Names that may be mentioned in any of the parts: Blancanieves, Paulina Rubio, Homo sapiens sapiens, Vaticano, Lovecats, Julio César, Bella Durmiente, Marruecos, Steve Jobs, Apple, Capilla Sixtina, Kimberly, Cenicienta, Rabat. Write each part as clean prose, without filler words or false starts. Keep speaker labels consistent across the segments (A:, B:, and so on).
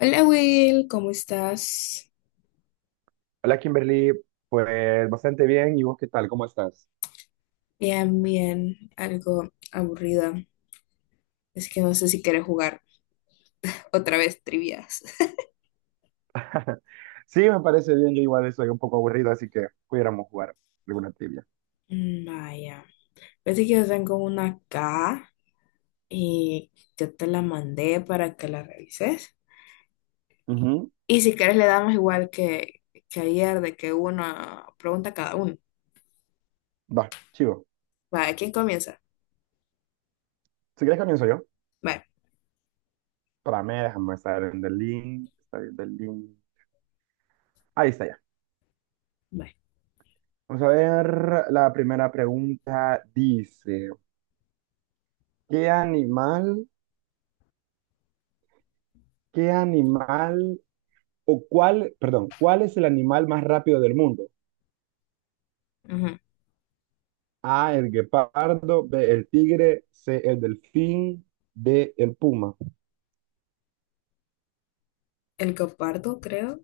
A: Hola Will, ¿cómo estás?
B: Hola Kimberly, pues bastante bien. ¿Y vos qué tal? ¿Cómo estás?
A: Bien, bien, algo aburrida. Es que no sé si quieres jugar otra vez trivias.
B: Sí, me parece bien. Yo igual soy un poco aburrido, así que pudiéramos jugar alguna trivia.
A: Vaya, parece que yo tengo una acá y yo te la mandé para que la revises.
B: Ujú.
A: Y si quieres le damos igual que ayer, de que una pregunta cada uno.
B: Va, chivo.
A: Vaya, ¿quién comienza?
B: Si querés, comienzo yo.
A: Vale,
B: Para mí, déjame estar en el link. Está bien, el link. Ahí está ya.
A: vale.
B: Vamos a ver la primera pregunta. Dice, ¿qué animal, qué animal, o cuál, perdón, cuál es el animal más rápido del mundo?
A: Ujú.
B: A, el guepardo; B, el tigre; C, el delfín; D, el puma.
A: El copardo, creo.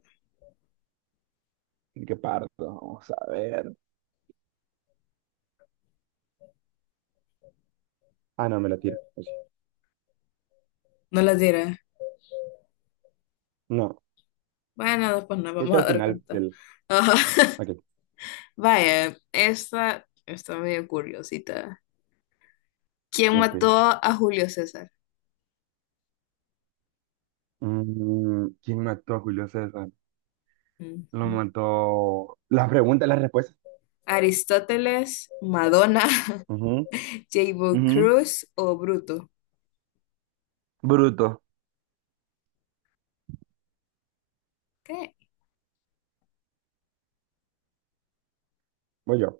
B: Qué parto, vamos a ver. Ah, no, me la tiro. O sí.
A: No las diré.
B: No,
A: Bueno, después nos
B: creo
A: vamos
B: que
A: a
B: al
A: dar
B: final
A: cuenta.
B: del. Ok,
A: Vaya, esta está medio curiosita. ¿Quién
B: ok.
A: mató a Julio César?
B: ¿Quién mató a Julio César? Lo
A: Ujú.
B: mató. Las preguntas, las respuestas.
A: ¿Aristóteles, Madonna,
B: Ujú,
A: J.B.
B: ujú.
A: Cruz o Bruto?
B: Bruto.
A: ¿Qué?
B: Voy yo.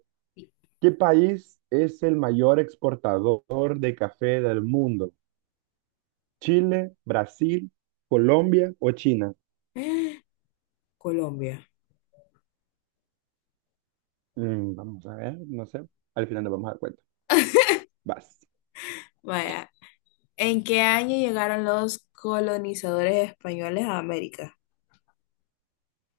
B: ¿Qué país es el mayor exportador de café del mundo? ¿Chile, Brasil, Colombia o China?
A: Colombia.
B: Vamos a ver, no sé. Al final nos vamos a dar cuenta. Vas.
A: Vaya, ¿en qué año llegaron los colonizadores españoles a América?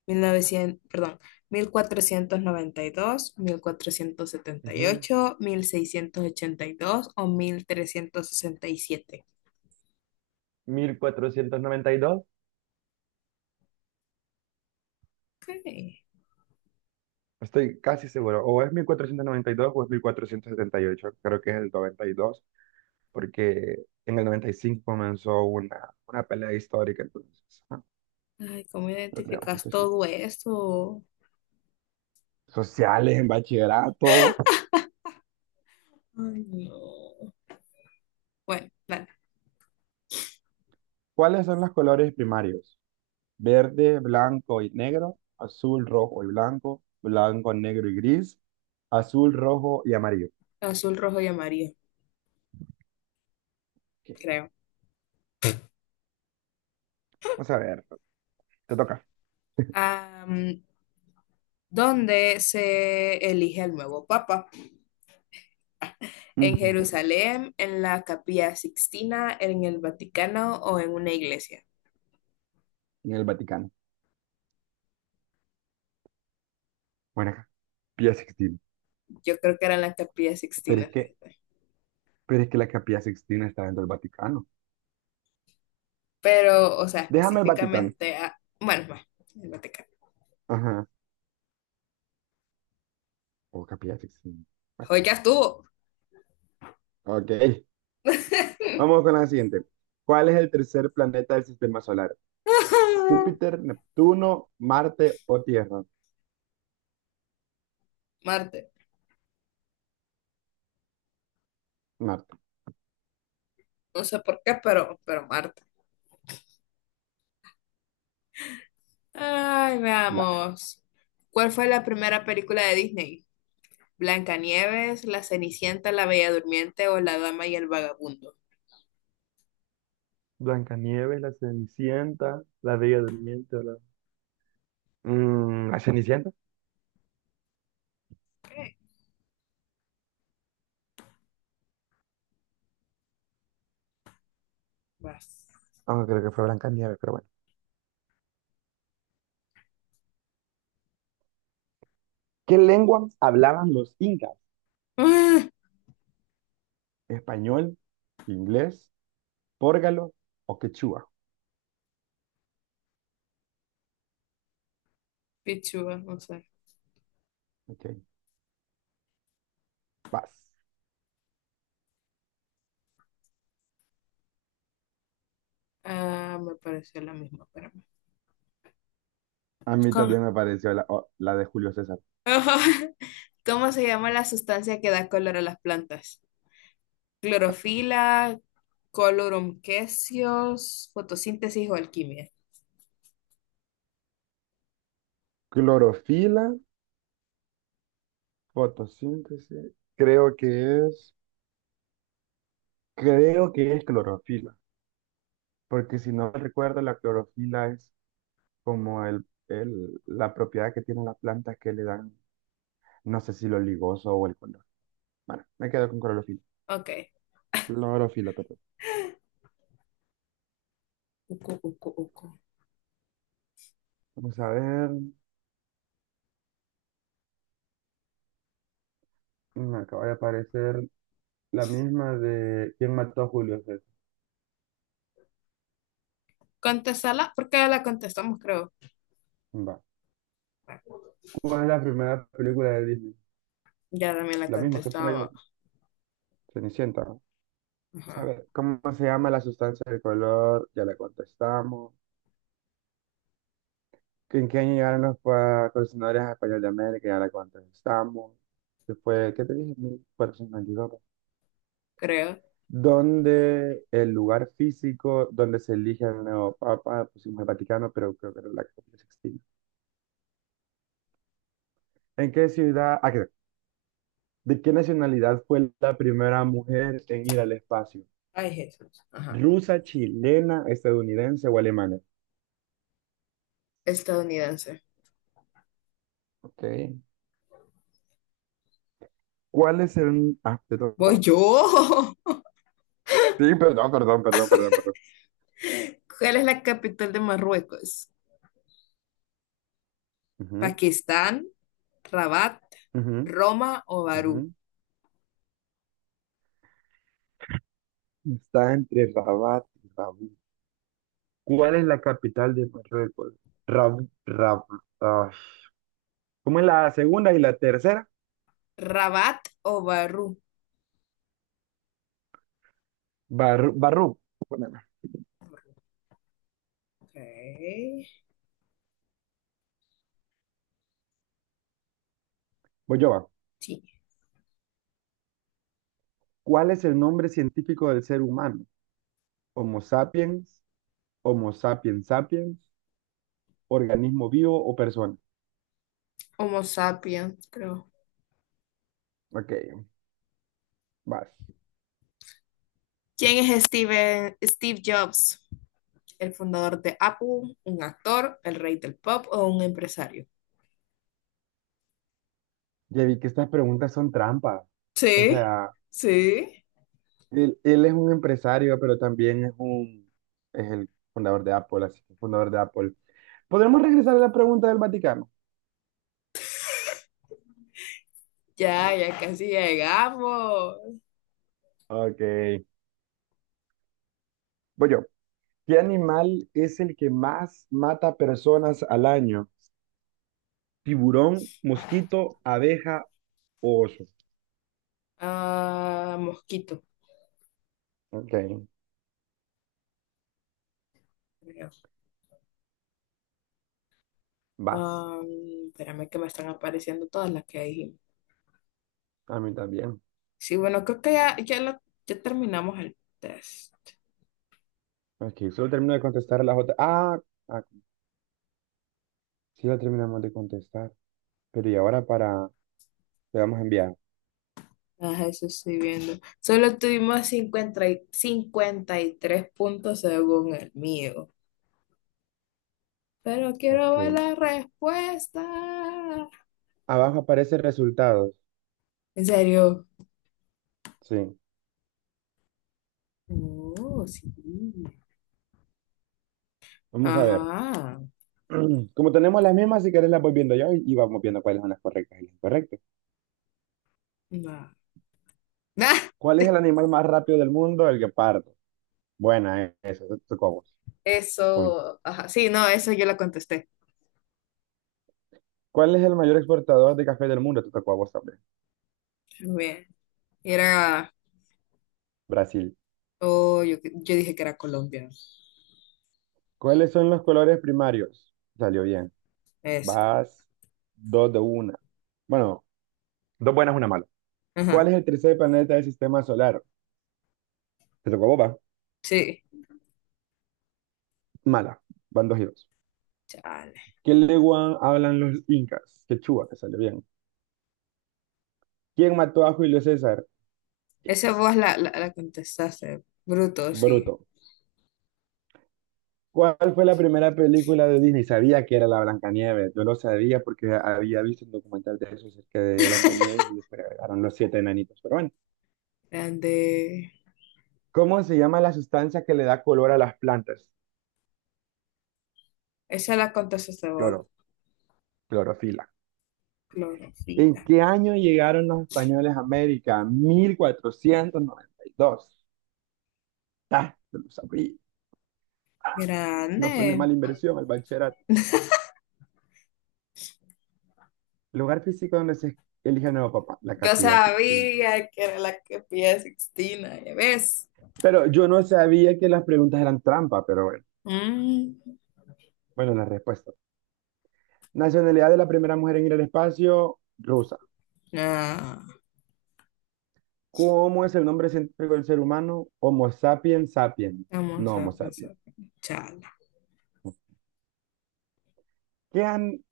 A: 1900, perdón, mil cuatrocientos noventa y dos, mil cuatrocientos setenta y
B: Ujú.
A: ocho, 1682 o 1367.
B: 1492.
A: Ok.
B: Estoy casi seguro, o es 1492 o es 1478. Creo que es el 92, porque en el 95 comenzó una pelea histórica, entonces,
A: Ay, ¿cómo
B: lo creo, no
A: identificas
B: estoy seguro.
A: todo eso?
B: Sociales en bachillerato.
A: Ay, no. Bueno, dale.
B: ¿Cuáles son los colores primarios? Verde, blanco y negro; azul, rojo y blanco; blanco, negro y gris; azul, rojo y amarillo.
A: Azul, rojo y amarillo,
B: Ok.
A: creo.
B: Vamos a ver, te toca.
A: Am, ¿Dónde se elige al nuevo papa? ¿En
B: Ujú.
A: Jerusalén, en la Capilla Sixtina, en el Vaticano o en una iglesia?
B: En el Vaticano. Bueno, acá, Pía Sixtina.
A: Yo creo que era en la Capilla
B: Pero es
A: Sixtina,
B: que
A: fíjate.
B: Pero es que la Capilla Sixtina está dentro del Vaticano.
A: Pero, o sea,
B: Déjame el Vaticano.
A: específicamente a... Bueno, va, el Vaticano.
B: Ajá. O Capilla Sixtina. Bueno,
A: Hoy ya estuvo.
B: ok. Vamos con la siguiente. ¿Cuál es el tercer planeta del sistema solar? ¿Júpiter, Neptuno, Marte o Tierra?
A: Marte.
B: Marte.
A: No sé por qué, pero, Marte. Ay,
B: Vale.
A: veamos. ¿Cuál fue la primera película de Disney? ¿Blancanieves, La Cenicienta, La Bella Durmiente o La Dama y el Vagabundo?
B: Blancanieves, la Cenicienta, la Bella Durmiente, o la... ¿la Cenicienta?
A: Vas.
B: Ah, creo que fue Blancanieves, pero bueno. ¿Qué lengua hablaban los incas?
A: Ah,
B: ¿Español, inglés, pórgalo o quechua?
A: Pichúa, no sé.
B: Ok. Vas.
A: Ah, me pareció la misma, espérame.
B: A mí
A: ¿Cómo?
B: también me pareció la, la de Julio César.
A: ¿Cómo se llama la sustancia que da color a las plantas? ¿Clorofila, colorum quesios, fotosíntesis o alquimia?
B: Clorofila, fotosíntesis, es, creo que es clorofila, porque si no recuerdo, la clorofila es como la propiedad que tienen las plantas que le dan, no sé si lo ligoso o el color. Bueno, me quedo con clorofila.
A: Ok.
B: Clorofila, perdón.
A: Ucu, ucu, ucu.
B: Vamos a ver, me acaba de aparecer la misma de ¿quién mató a Julio César?
A: Contestarla porque ya la contestamos, creo.
B: Va. ¿Cuál es la primera película de Disney?
A: Ya también la
B: La misma que pongo
A: contestaba.
B: yo, Cenicienta, ¿no?
A: Ajá.
B: ¿Sabe cómo se llama la sustancia del color? Ya le contestamos. ¿En qué año llegaron los colonizadores españoles de América? Ya le contestamos. Después, ¿qué te dije? 1492.
A: Creo.
B: ¿Dónde el lugar físico donde se elige al nuevo papa? Pusimos el Vaticano, pero creo que era la Capilla Sixtina. ¿En qué ciudad? Ah, creo. ¿De qué nacionalidad fue la primera mujer en ir al espacio?
A: Ay, Jesús. Ajá.
B: ¿Rusa, chilena, estadounidense o alemana?
A: Estadounidense.
B: Ok. ¿Cuál es el...? Ah, te
A: Voy
B: toca.
A: yo.
B: Sí, perdón.
A: ¿Cuál es la capital de Marruecos?
B: Ujú,
A: Pakistán, Rabat,
B: ujú,
A: Roma o Barú.
B: ujú. Está entre Rabat y Rabat. ¿Cuál es la capital de Marruecos? Rab, Rab- ah, ¿Cómo es la segunda y la tercera?
A: Rabat o Barú.
B: Bar, Barrub. Bueno,
A: Ok.
B: voy yo. Va.
A: Sí.
B: ¿Cuál es el nombre científico del ser humano? ¿Homo sapiens? ¿Homo sapiens sapiens? ¿Organismo vivo o persona?
A: Homo sapiens, creo.
B: Ok, vas.
A: ¿Quién es Steven, Steve Jobs? ¿El fundador de Apple, un actor, el rey del pop o un empresario?
B: Ya vi que estas preguntas son trampas. O
A: Sí,
B: sea,
A: sí.
B: él es un empresario, pero también es el fundador de Apple, así que fundador de Apple. ¿Podremos regresar a la pregunta del Vaticano?
A: Ya, ya casi llegamos.
B: Ok. Voy yo. ¿Qué animal es el que más mata personas al año? ¿Tiburón, mosquito, abeja o oso?
A: Ah, mosquito,
B: Ok,
A: creo.
B: vas.
A: Ah, espérame que me están apareciendo todas las que dijimos.
B: A mí también.
A: Sí, bueno, creo que ya, ya, ya terminamos el test.
B: Ok, solo termino de contestar las otras. Ah, sí la terminamos de contestar. Pero y ahora le damos a enviar.
A: Ah, eso estoy viendo. Solo tuvimos 53 puntos según el mío. Pero quiero
B: Ok.
A: ver la respuesta.
B: Abajo aparece resultados.
A: ¿En serio?
B: Sí.
A: Oh, sí.
B: Vamos a ver.
A: Ajá.
B: Como tenemos las mismas, si querés las voy viendo yo y vamos viendo cuáles son las correctas y las incorrectas.
A: No. Ah,
B: ¿Cuál es el animal más rápido del mundo? El guepardo. Buena, eso, te tocó a vos. O a mí.
A: eso. Ajá. Sí, no, eso yo la contesté.
B: ¿Cuál es el mayor exportador de café del mundo? Te tocó a vos también.
A: Bien. Era.
B: Brasil.
A: Oh, yo dije que era colombiano.
B: ¿Cuáles son los colores primarios? Salió bien.
A: Eso.
B: Vas dos de una. Bueno, dos buenas, una mala. ¿Cuál
A: Ajá.
B: es el tercer planeta del sistema solar? Te tocó a vos, va.
A: Sí,
B: Mala. Van dos y dos.
A: chale.
B: ¿Qué lengua hablan los incas? Quechua, te salió bien. ¿Quién mató a Julio César?
A: Esa voz
B: Yes.
A: la contestaste. Bruto, sí.
B: Bruto. ¿Cuál fue la primera película de Disney? Sabía que era la Blancanieves. Yo lo sabía porque había visto un documental de eso acerca de Blancanieves y después agregaron los siete enanitos. Pero bueno,
A: Grande.
B: ¿cómo se llama la sustancia que le da color a las plantas?
A: Esa la contestaste
B: Cloro,
A: vos.
B: clorofila. ¿En
A: Clorofila.
B: qué año llegaron los españoles a América? 1492. Ah, yo lo sabía. No fue una
A: Grande.
B: mala inversión el bachillerato. Lugar físico donde se elige a nuevo papá, la
A: Yo
B: Capilla Sixtina.
A: sabía que era la que pide Sixtina, ¿ya ves?
B: Pero yo no sabía que las preguntas eran trampa, pero bueno.
A: Mm.
B: Bueno, la respuesta. Nacionalidad de la primera mujer en ir al espacio, rusa.
A: Ah,
B: ¿Cómo es el nombre científico del ser humano? Homo sapiens sapiens.
A: vamos
B: No
A: a
B: Homo sapiens.
A: pensar. Chala.
B: ¿Qué an-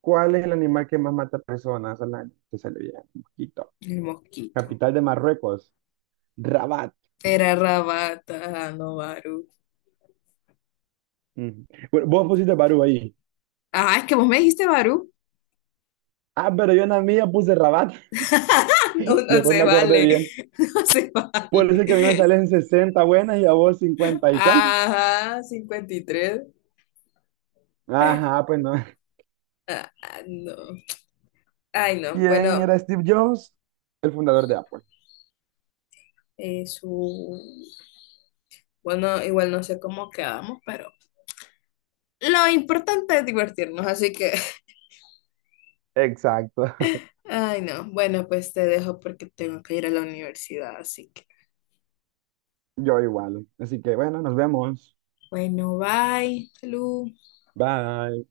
B: ¿Cuál es el animal que más mata personas al año? Te sale bien, mosquito.
A: El mosquito.
B: Capital de Marruecos, Rabat.
A: Era Rabata, no Barú.
B: Ujú. Bueno, vos pusiste Barú ahí.
A: Ah, es que vos me dijiste Barú.
B: Ah, pero yo en la mía puse Rabat.
A: No, no
B: Después
A: se
B: me acordé
A: vale.
B: bien.
A: No se
B: Por eso es que a mí me
A: vale.
B: salen 60 buenas y a vos 50. ¿Y cuántas?
A: Ajá, 53.
B: Ajá, pues no.
A: Ah, no. Ay, no.
B: ¿Quién
A: Bueno,
B: era Steve Jobs? El fundador de Apple.
A: su... Bueno, igual no sé cómo quedamos, pero lo importante es divertirnos, así que...
B: Exacto,
A: Ay, no. Bueno, pues te dejo porque tengo que ir a la universidad, así que...
B: yo igual. Así que bueno, nos vemos.
A: Bueno, bye. Salud.
B: Bye.